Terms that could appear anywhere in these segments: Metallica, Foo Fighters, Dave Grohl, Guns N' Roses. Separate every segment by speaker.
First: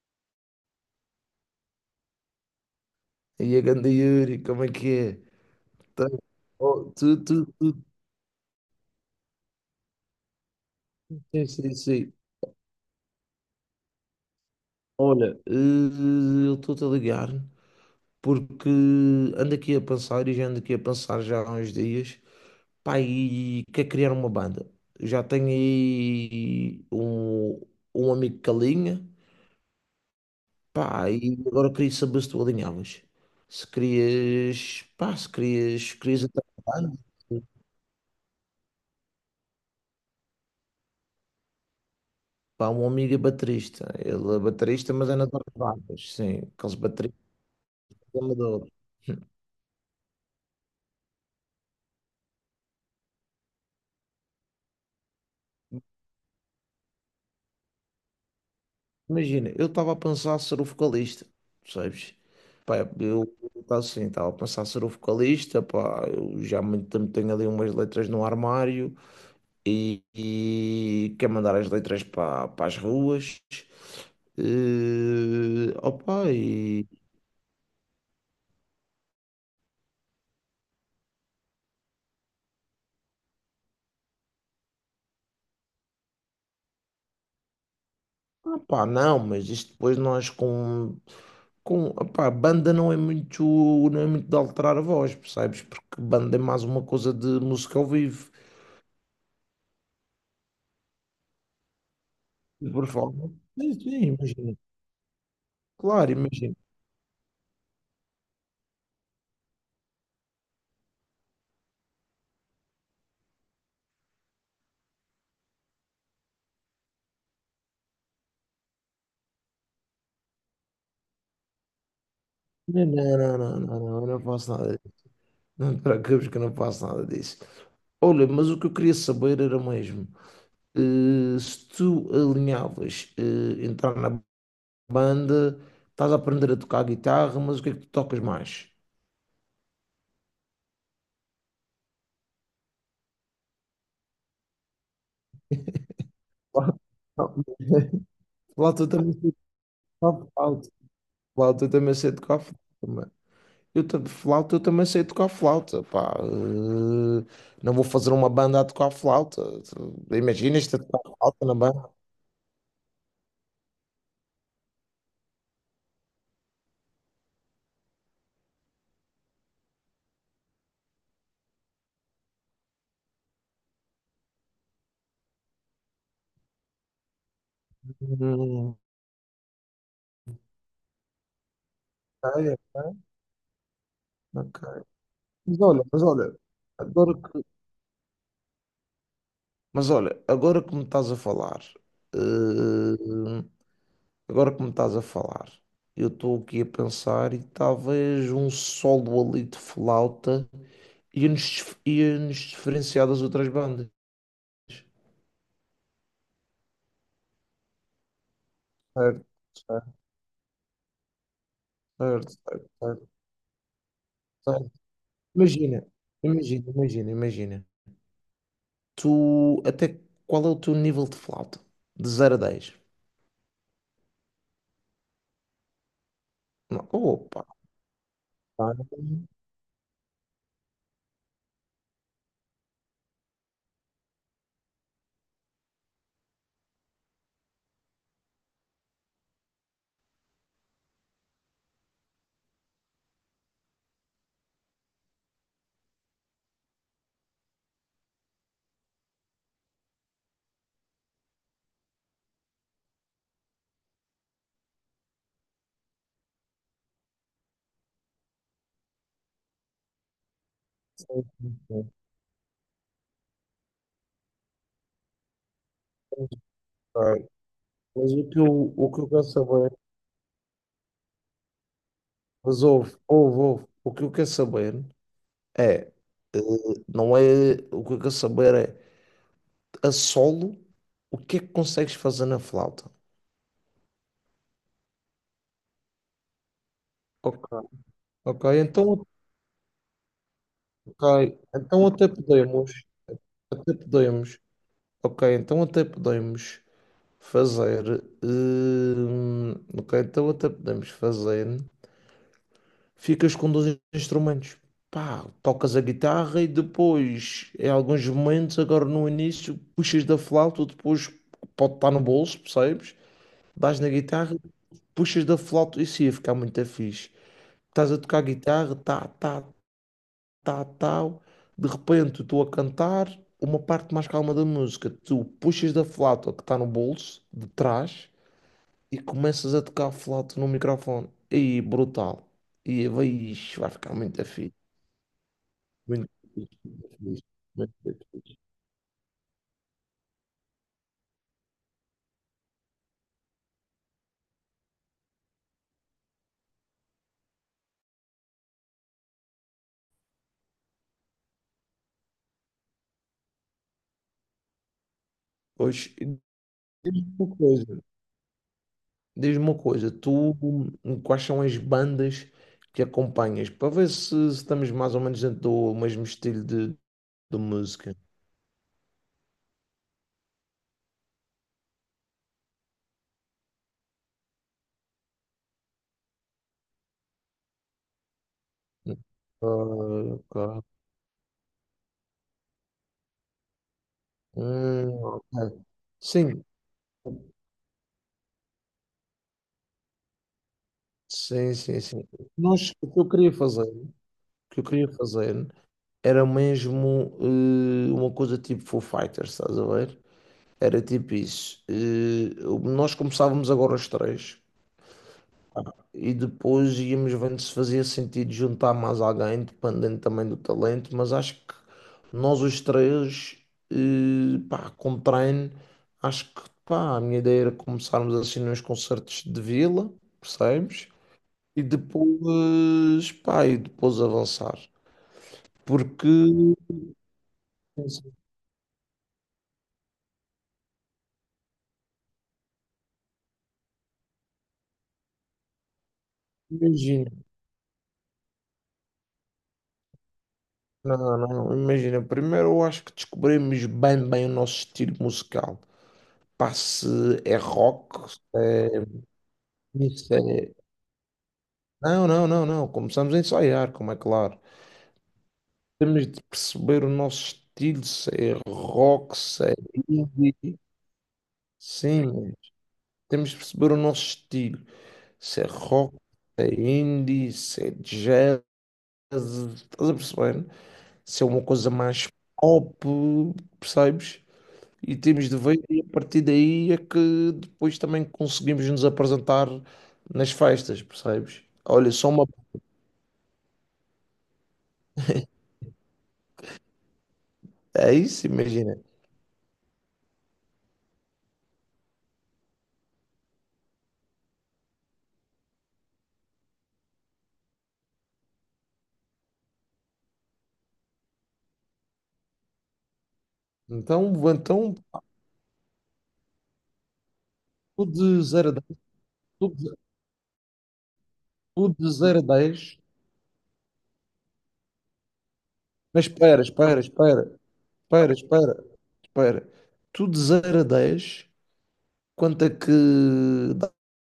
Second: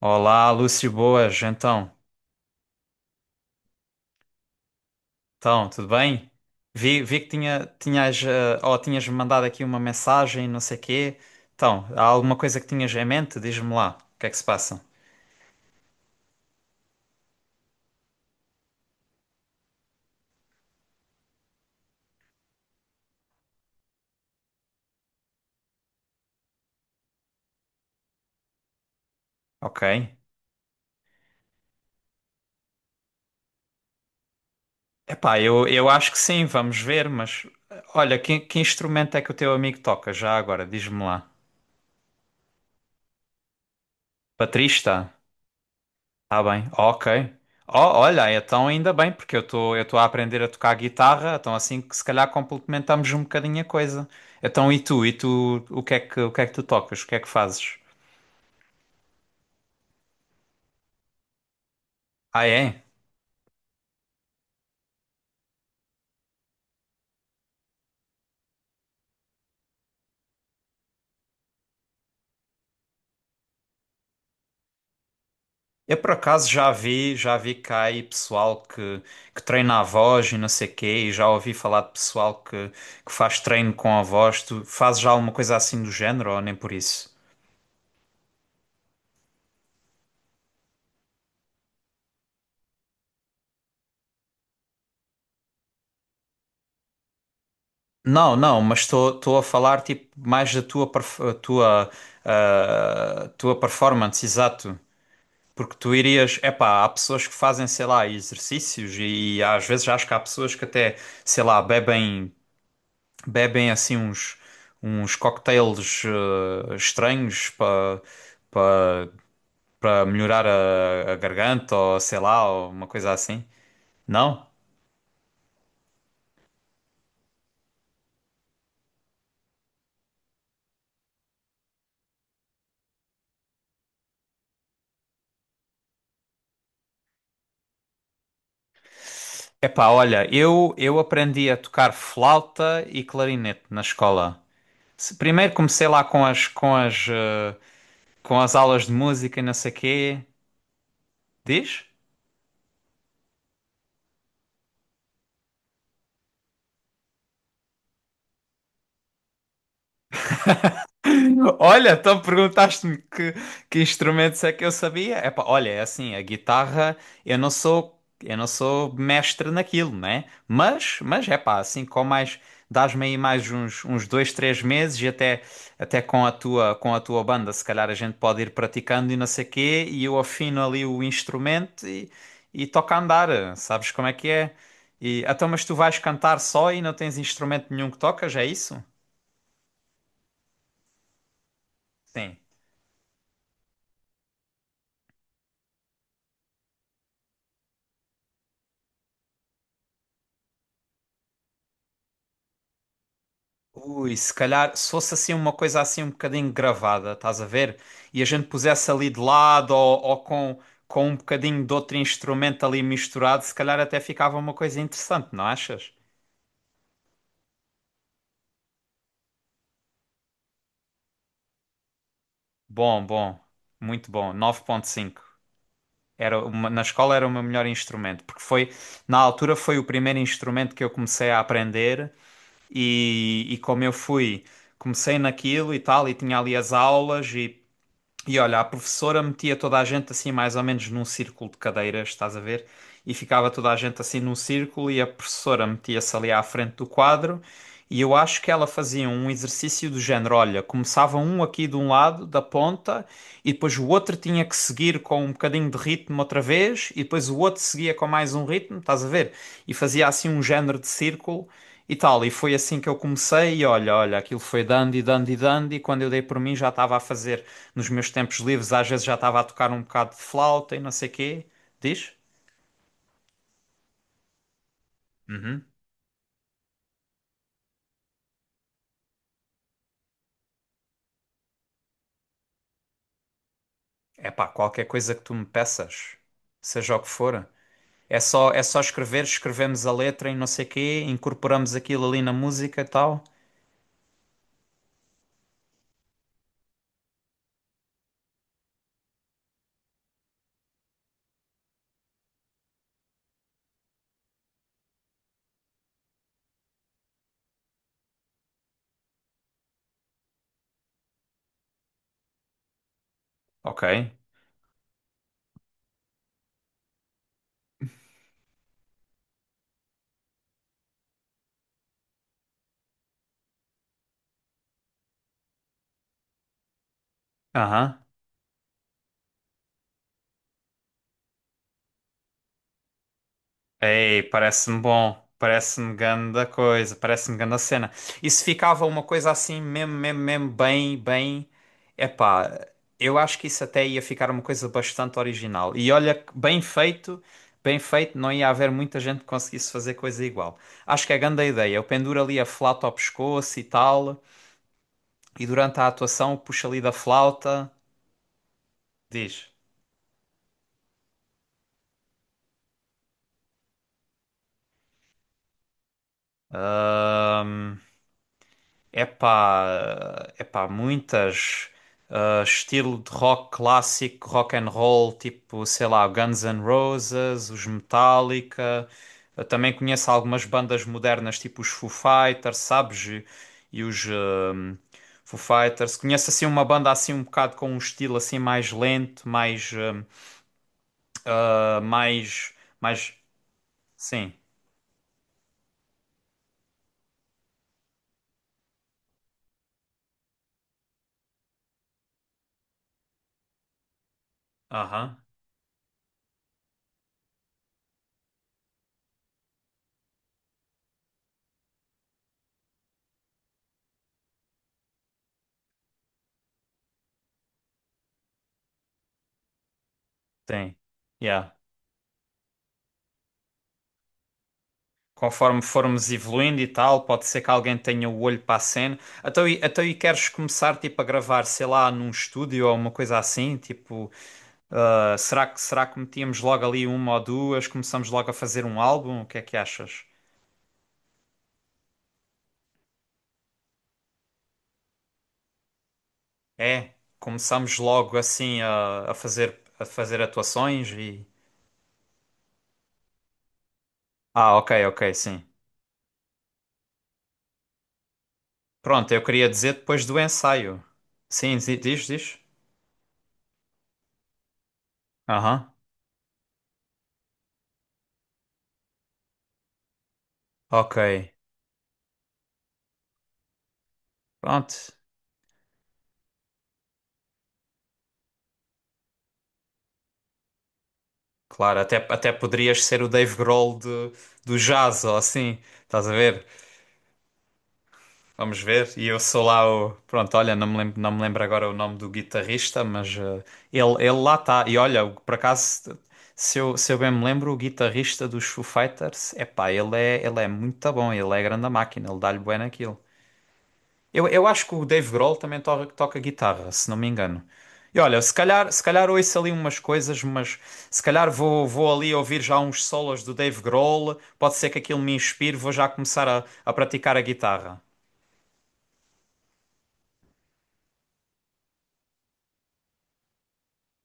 Speaker 1: Olá, Lúcio, boas, então.
Speaker 2: E a ganda Yuri, como é que é?
Speaker 1: Então, tudo
Speaker 2: Tá-
Speaker 1: bem?
Speaker 2: oh,
Speaker 1: Vi
Speaker 2: tu,
Speaker 1: que
Speaker 2: tu,
Speaker 1: tinha,
Speaker 2: tu, tu-
Speaker 1: tinhas, eh, ou tinhas me mandado aqui uma mensagem, não sei quê.
Speaker 2: sim, sim,
Speaker 1: Então, há
Speaker 2: sim.
Speaker 1: alguma coisa que tinhas em mente? Diz-me lá, o que é que se passa?
Speaker 2: Olha, eu estou-te a ligar porque ando aqui a pensar e já ando aqui a pensar já há uns dias. Pá, e quer criar uma banda. Já tenho aí um amigo que alinha.
Speaker 1: Ok.
Speaker 2: Pá, e agora queria saber se tu alinhavas. Se querias, pá, se
Speaker 1: Epá, eu
Speaker 2: querias,
Speaker 1: acho que
Speaker 2: querias entrar
Speaker 1: sim,
Speaker 2: na
Speaker 1: vamos
Speaker 2: banda.
Speaker 1: ver, mas olha, que instrumento é que o teu amigo toca já agora? Diz-me lá.
Speaker 2: Pá, um amigo é baterista. Ele é baterista, mas
Speaker 1: Baterista?
Speaker 2: é na das bandas. Sim,
Speaker 1: Tá bem,
Speaker 2: aqueles bateristas
Speaker 1: ok. Oh, olha, então
Speaker 2: amadores.
Speaker 1: ainda bem, porque eu estou a aprender a tocar guitarra, então assim que se calhar complementamos um bocadinho a coisa. Então e tu? E tu, o que é que tu tocas? O que é que fazes?
Speaker 2: Imagina, eu estava a pensar ser o vocalista, percebes?
Speaker 1: Ah,
Speaker 2: Pá,
Speaker 1: é?
Speaker 2: eu estava assim, estava a pensar ser o vocalista, pá, eu já há muito tempo tenho ali umas letras no armário e quero mandar as letras para as ruas. Eh,
Speaker 1: Eu por
Speaker 2: opa,
Speaker 1: acaso já vi cá aí pessoal que treina a voz e não sei quê, e já ouvi falar de pessoal que faz treino com a voz. Tu fazes já alguma coisa assim do género ou nem por isso?
Speaker 2: Ah, pá, não, mas isto depois nós banda não é muito, não é muito de alterar a voz, percebes? Porque banda é mais uma coisa de música ao vivo,
Speaker 1: Não, não, mas estou a falar tipo mais da tua perf- a tua
Speaker 2: de
Speaker 1: ah,
Speaker 2: performance.
Speaker 1: tua
Speaker 2: Sim, sim,
Speaker 1: performance,
Speaker 2: imagina.
Speaker 1: exato. Porque tu
Speaker 2: Claro,
Speaker 1: irias,
Speaker 2: imagina.
Speaker 1: epá, há pessoas que fazem, sei lá, exercícios e, às vezes acho que há pessoas que até, sei lá, bebem assim uns cocktails estranhos para para melhorar a garganta ou sei lá, ou
Speaker 2: Não,
Speaker 1: uma coisa
Speaker 2: não, não,
Speaker 1: assim.
Speaker 2: não, não, não, eu não
Speaker 1: Não?
Speaker 2: faço nada disso. Não te preocupes que eu não faço nada disso. Olha, mas o que eu queria saber era mesmo, se tu alinhavas, entrar na banda, estás a aprender a tocar guitarra, mas o que é que tu tocas mais?
Speaker 1: Epá, olha, eu aprendi a tocar flauta e clarinete na escola. Primeiro comecei lá com
Speaker 2: O
Speaker 1: as aulas
Speaker 2: flauta
Speaker 1: de
Speaker 2: também sei
Speaker 1: música e não sei
Speaker 2: tocar
Speaker 1: quê.
Speaker 2: flauta. Flauta
Speaker 1: Diz?
Speaker 2: também sei tocar flauta, mano. Flauta eu também sei tocar flauta, pá. Não vou fazer uma banda a tocar flauta. Imaginas-te a tocar flauta na banda?
Speaker 1: Olha, então que instrumentos é que eu sabia. Epá, olha, é assim, a guitarra, eu não sou mestre naquilo, né? Mas é pá, assim, com mais, dás-me aí mais uns dois, três meses e até, até com com a tua banda, se calhar a gente pode ir
Speaker 2: Hum,
Speaker 1: praticando e não sei quê, e eu afino ali o instrumento
Speaker 2: ok,
Speaker 1: e toca a
Speaker 2: ok,
Speaker 1: andar, sabes como é que é?
Speaker 2: ok.
Speaker 1: E, então,
Speaker 2: Mas
Speaker 1: mas tu
Speaker 2: olha,
Speaker 1: vais
Speaker 2: mas olha,
Speaker 1: cantar só e não
Speaker 2: agora
Speaker 1: tens
Speaker 2: que,
Speaker 1: instrumento nenhum que tocas, é isso?
Speaker 2: mas olha, agora que me estás a falar,
Speaker 1: Sim.
Speaker 2: eh, Agora que me estás a falar, eu estou aqui a pensar e talvez um solo ali de flauta ia-nos diferenciar das outras bandas.
Speaker 1: Ui, se calhar, se fosse assim uma coisa assim um bocadinho gravada, estás a ver? E a gente pusesse ali de
Speaker 2: Certo,
Speaker 1: lado
Speaker 2: certo,
Speaker 1: ou com com, um bocadinho de outro
Speaker 2: certo,
Speaker 1: instrumento
Speaker 2: certo,
Speaker 1: ali
Speaker 2: certo,
Speaker 1: misturado, se calhar até ficava uma
Speaker 2: certo.
Speaker 1: coisa interessante, não
Speaker 2: Imagina,
Speaker 1: achas?
Speaker 2: imagina, imagina, imagina. Tu, até qual é o teu nível de flauta? De zero a 10.
Speaker 1: Bom, bom, muito bom, 9,5. Era na
Speaker 2: Não,
Speaker 1: escola era o meu
Speaker 2: opa!
Speaker 1: melhor instrumento, porque foi,
Speaker 2: Pá, não
Speaker 1: na altura foi o primeiro instrumento que eu comecei a aprender e, comecei naquilo e tal, e tinha ali as aulas e olha, a professora metia toda a gente assim, mais ou menos num círculo de cadeiras, estás a ver? E ficava toda a gente assim num círculo e a professora metia-se ali à frente do quadro. E eu acho que ela fazia um exercício do género: olha, começava um aqui de um lado, da ponta, e depois o outro tinha que seguir com um bocadinho de ritmo outra vez, e depois o outro seguia com mais um ritmo, estás a ver? E fazia assim um género de
Speaker 2: sei,
Speaker 1: círculo.
Speaker 2: não sei,
Speaker 1: E tal, e foi assim que eu comecei, e olha, aquilo foi dando e dando e dando, e quando eu dei
Speaker 2: não
Speaker 1: por mim já estava a
Speaker 2: sei.
Speaker 1: fazer nos meus
Speaker 2: Mas o
Speaker 1: tempos
Speaker 2: que
Speaker 1: livres,
Speaker 2: eu,
Speaker 1: às
Speaker 2: o que
Speaker 1: vezes
Speaker 2: eu
Speaker 1: já
Speaker 2: quero
Speaker 1: estava a tocar
Speaker 2: saber,
Speaker 1: um bocado de flauta e não sei quê. Diz?
Speaker 2: mas ouve, ouve, ouve, o que eu quero saber
Speaker 1: Uhum.
Speaker 2: é, não é. O que eu quero saber é, a solo, o que é que consegues fazer na flauta?
Speaker 1: Epá, qualquer coisa que tu me peças, seja o que for.
Speaker 2: Ok, ok,
Speaker 1: É só
Speaker 2: então,
Speaker 1: escrever, escrevemos a letra e não sei quê,
Speaker 2: ok,
Speaker 1: incorporamos
Speaker 2: então
Speaker 1: aquilo ali na música e tal.
Speaker 2: até podemos, ok, então até podemos fazer, ok, então até podemos fazer, ficas com dois instrumentos, pá, tocas a guitarra e depois, em alguns momentos, agora no início, puxas da flauta, depois pode estar no bolso, percebes? Dás
Speaker 1: Ok.
Speaker 2: na guitarra puxas da flauta, isso ia ficar muito fixe. Estás a tocar guitarra, tá, tá, tá, tal. De repente, estou a cantar uma parte mais calma da música. Tu puxas da flauta que está no bolso, de
Speaker 1: Aham.
Speaker 2: trás, e começas a tocar a flauta no microfone. E brutal. E vai, ixi, vai ficar
Speaker 1: Ei,
Speaker 2: muito fixe.
Speaker 1: parece-me bom. Parece-me
Speaker 2: Muito
Speaker 1: ganda
Speaker 2: fixe.
Speaker 1: coisa. Parece-me ganda
Speaker 2: muito
Speaker 1: cena.
Speaker 2: fixe.
Speaker 1: E se ficava uma coisa assim, mesmo, bem. Epá, eu acho que isso até ia ficar uma coisa bastante original. E olha, bem feito, não ia haver muita gente que conseguisse fazer coisa igual. Acho que é ganda ideia. Eu penduro ali a flauta ao pescoço e tal. E
Speaker 2: Pois,
Speaker 1: durante a
Speaker 2: e
Speaker 1: atuação puxo ali da
Speaker 2: uma
Speaker 1: flauta.
Speaker 2: coisa, diz-me
Speaker 1: Diz.
Speaker 2: uma coisa, tu quais são as bandas que acompanhas para ver se estamos mais ou menos dentro do mesmo estilo de música.
Speaker 1: Epá, muitas. Estilo de rock clássico, rock and roll, tipo, sei lá, Guns N' Roses, os Metallica. Eu
Speaker 2: Ah,
Speaker 1: também conheço algumas
Speaker 2: ok.
Speaker 1: bandas modernas, tipo os Foo Fighters, sabes? E e os ah,
Speaker 2: Ok.
Speaker 1: Foo Fighters. Conheço
Speaker 2: Sim,
Speaker 1: assim uma banda assim um bocado com um estilo assim mais lento, mais,
Speaker 2: sim,
Speaker 1: ah, ah,
Speaker 2: sim, sim.
Speaker 1: mais,
Speaker 2: Nós, o que eu
Speaker 1: mais,
Speaker 2: queria fazer, o
Speaker 1: sim,
Speaker 2: que eu queria fazer era mesmo uma coisa tipo Foo Fighters, estás a ver? Era tipo isso. Nós começávamos agora os três.
Speaker 1: aham,
Speaker 2: E depois íamos vendo se fazia sentido juntar mais alguém, dependendo também do talento, mas acho que nós os três, pá, com treino, acho que pá, a minha ideia era começarmos assim nos concertos de vila,
Speaker 1: tem,
Speaker 2: percebes?
Speaker 1: yeah.
Speaker 2: E depois, pá, e depois avançar.
Speaker 1: Conforme
Speaker 2: Porque,
Speaker 1: formos evoluindo e tal, pode ser que alguém tenha o olho para a cena. Então, queres começar tipo a gravar, sei lá, num estúdio ou uma coisa assim? Tipo, será que metíamos logo ali
Speaker 2: imagina,
Speaker 1: uma ou duas? Começamos logo a fazer um álbum? O que é que achas?
Speaker 2: não, não, imagina, primeiro eu acho que descobrimos bem, bem o nosso estilo musical. Pá, se
Speaker 1: É,
Speaker 2: é
Speaker 1: começamos
Speaker 2: rock,
Speaker 1: logo
Speaker 2: se
Speaker 1: assim
Speaker 2: é
Speaker 1: a fazer a
Speaker 2: isso.
Speaker 1: fazer atuações e
Speaker 2: Não, não, não, não. Começamos a ensaiar, como é claro.
Speaker 1: ah, ok, ok, sim.
Speaker 2: Temos de perceber o nosso estilo, se é
Speaker 1: Pronto,
Speaker 2: rock,
Speaker 1: eu
Speaker 2: se
Speaker 1: queria
Speaker 2: é
Speaker 1: dizer depois do
Speaker 2: indie.
Speaker 1: ensaio. Sim, diz,
Speaker 2: Sim,
Speaker 1: diz.
Speaker 2: temos de perceber o nosso estilo. Se é
Speaker 1: Aham.
Speaker 2: rock, se é indie, se é jazz. Estás a perceber?
Speaker 1: Ok.
Speaker 2: Se é uma coisa mais pop, percebes?
Speaker 1: Pronto.
Speaker 2: E temos de ver, e a partir daí é que depois também conseguimos nos apresentar nas festas, percebes?
Speaker 1: Claro,
Speaker 2: Olha, só uma.
Speaker 1: até poderias ser o Dave Grohl do, do jazz ou assim, estás a ver?
Speaker 2: É isso,
Speaker 1: Vamos
Speaker 2: imagina.
Speaker 1: ver. E eu sou lá o. Pronto, olha, não me lembro agora o nome do guitarrista, mas ele lá está. E olha, por acaso, se eu bem me lembro, o guitarrista dos Foo Fighters, epá, ele é muito bom, ele é grande a máquina, ele dá-lhe bem naquilo.
Speaker 2: Então,
Speaker 1: Eu acho que
Speaker 2: então
Speaker 1: o Dave Grohl também toca guitarra, se não me engano.
Speaker 2: O
Speaker 1: E olha,
Speaker 2: de zero a dez
Speaker 1: se calhar ouço
Speaker 2: O
Speaker 1: ali
Speaker 2: de,
Speaker 1: umas coisas, mas se calhar
Speaker 2: o
Speaker 1: vou
Speaker 2: de
Speaker 1: ali
Speaker 2: zero a
Speaker 1: ouvir já
Speaker 2: dez.
Speaker 1: uns solos do Dave Grohl. Pode ser que aquilo me inspire, vou já
Speaker 2: Mas
Speaker 1: começar
Speaker 2: espera,
Speaker 1: a
Speaker 2: espera,
Speaker 1: praticar a
Speaker 2: espera.
Speaker 1: guitarra.
Speaker 2: Espera, espera, espera. Tu de zero a 10, quanto é que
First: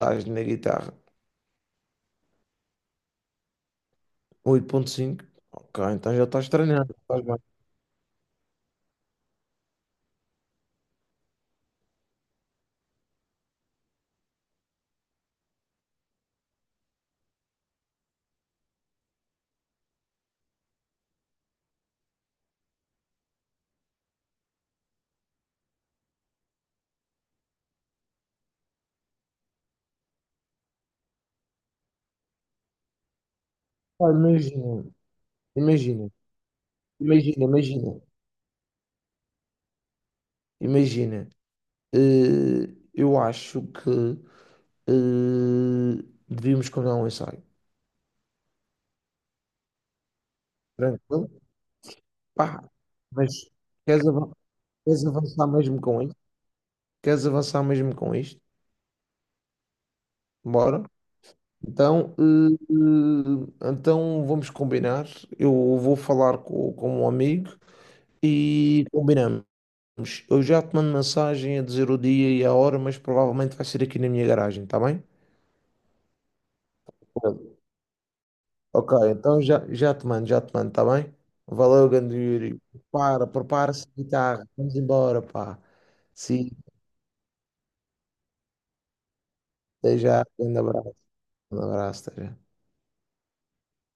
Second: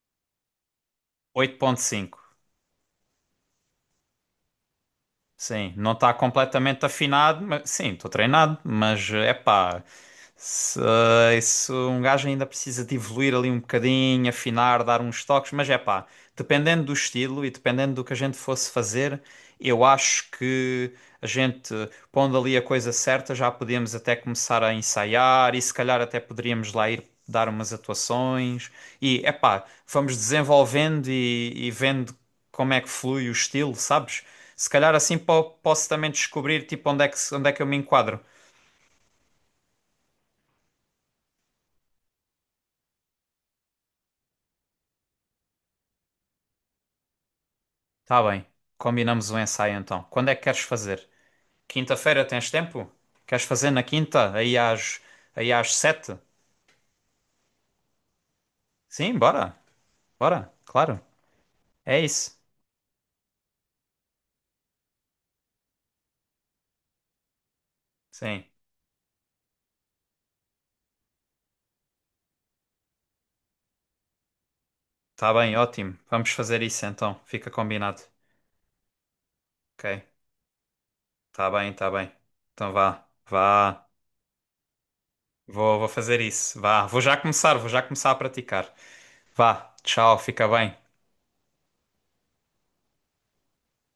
Speaker 2: dás na guitarra?
Speaker 1: Oito ponto cinco.
Speaker 2: 8,5.
Speaker 1: Sim,
Speaker 2: Ok,
Speaker 1: não está
Speaker 2: então já estás
Speaker 1: completamente
Speaker 2: treinado. Estás bem.
Speaker 1: afinado, mas sim, estou treinado, mas é pá, se, se um gajo ainda precisa de evoluir ali um bocadinho, afinar, dar uns toques, mas é pá, dependendo do estilo e dependendo do que a gente fosse fazer, eu acho que a gente, pondo ali a coisa certa, já podíamos até começar a ensaiar e se calhar até poderíamos lá ir dar umas atuações. E é pá, vamos desenvolvendo e vendo como é que flui o estilo,
Speaker 2: Pá,
Speaker 1: sabes? Se
Speaker 2: imagina,
Speaker 1: calhar assim posso também
Speaker 2: imagina,
Speaker 1: descobrir tipo onde é que,
Speaker 2: imagina,
Speaker 1: onde é que eu me
Speaker 2: imagina,
Speaker 1: enquadro.
Speaker 2: imagina. Eu acho que devíamos combinar um ensaio.
Speaker 1: Tá bem. Combinamos o ensaio então. Quando é que queres fazer?
Speaker 2: Tranquilo?
Speaker 1: Quinta-feira tens
Speaker 2: Pá,
Speaker 1: tempo?
Speaker 2: mas
Speaker 1: Queres fazer na
Speaker 2: queres avan-
Speaker 1: quinta?
Speaker 2: queres avançar
Speaker 1: Aí às
Speaker 2: mesmo com
Speaker 1: 7?
Speaker 2: Queres avançar mesmo com isto?
Speaker 1: Sim, bora. Bora,
Speaker 2: Bora.
Speaker 1: claro. É
Speaker 2: Então,
Speaker 1: isso.
Speaker 2: eh, então, vamos combinar. Eu vou falar com um amigo
Speaker 1: Sim.
Speaker 2: e combinamos. Eu já te mando mensagem a dizer o dia e a hora, mas provavelmente vai ser aqui na minha garagem, tá bem?
Speaker 1: Tá bem, ótimo. Vamos fazer isso então. Fica combinado.
Speaker 2: Ok, então já, já
Speaker 1: Ok.
Speaker 2: te mando, já te mando, tá bem?
Speaker 1: Tá bem,
Speaker 2: Valeu,
Speaker 1: tá bem.
Speaker 2: grande Yuri.
Speaker 1: Então vá,
Speaker 2: Prepara-se
Speaker 1: vá.
Speaker 2: a guitarra. Vamos embora, pá.
Speaker 1: Vou fazer
Speaker 2: Sim,
Speaker 1: isso. Vá. Vou já começar a praticar. Vá.
Speaker 2: até
Speaker 1: Tchau,
Speaker 2: já.
Speaker 1: fica bem.
Speaker 2: Um abraço, até já.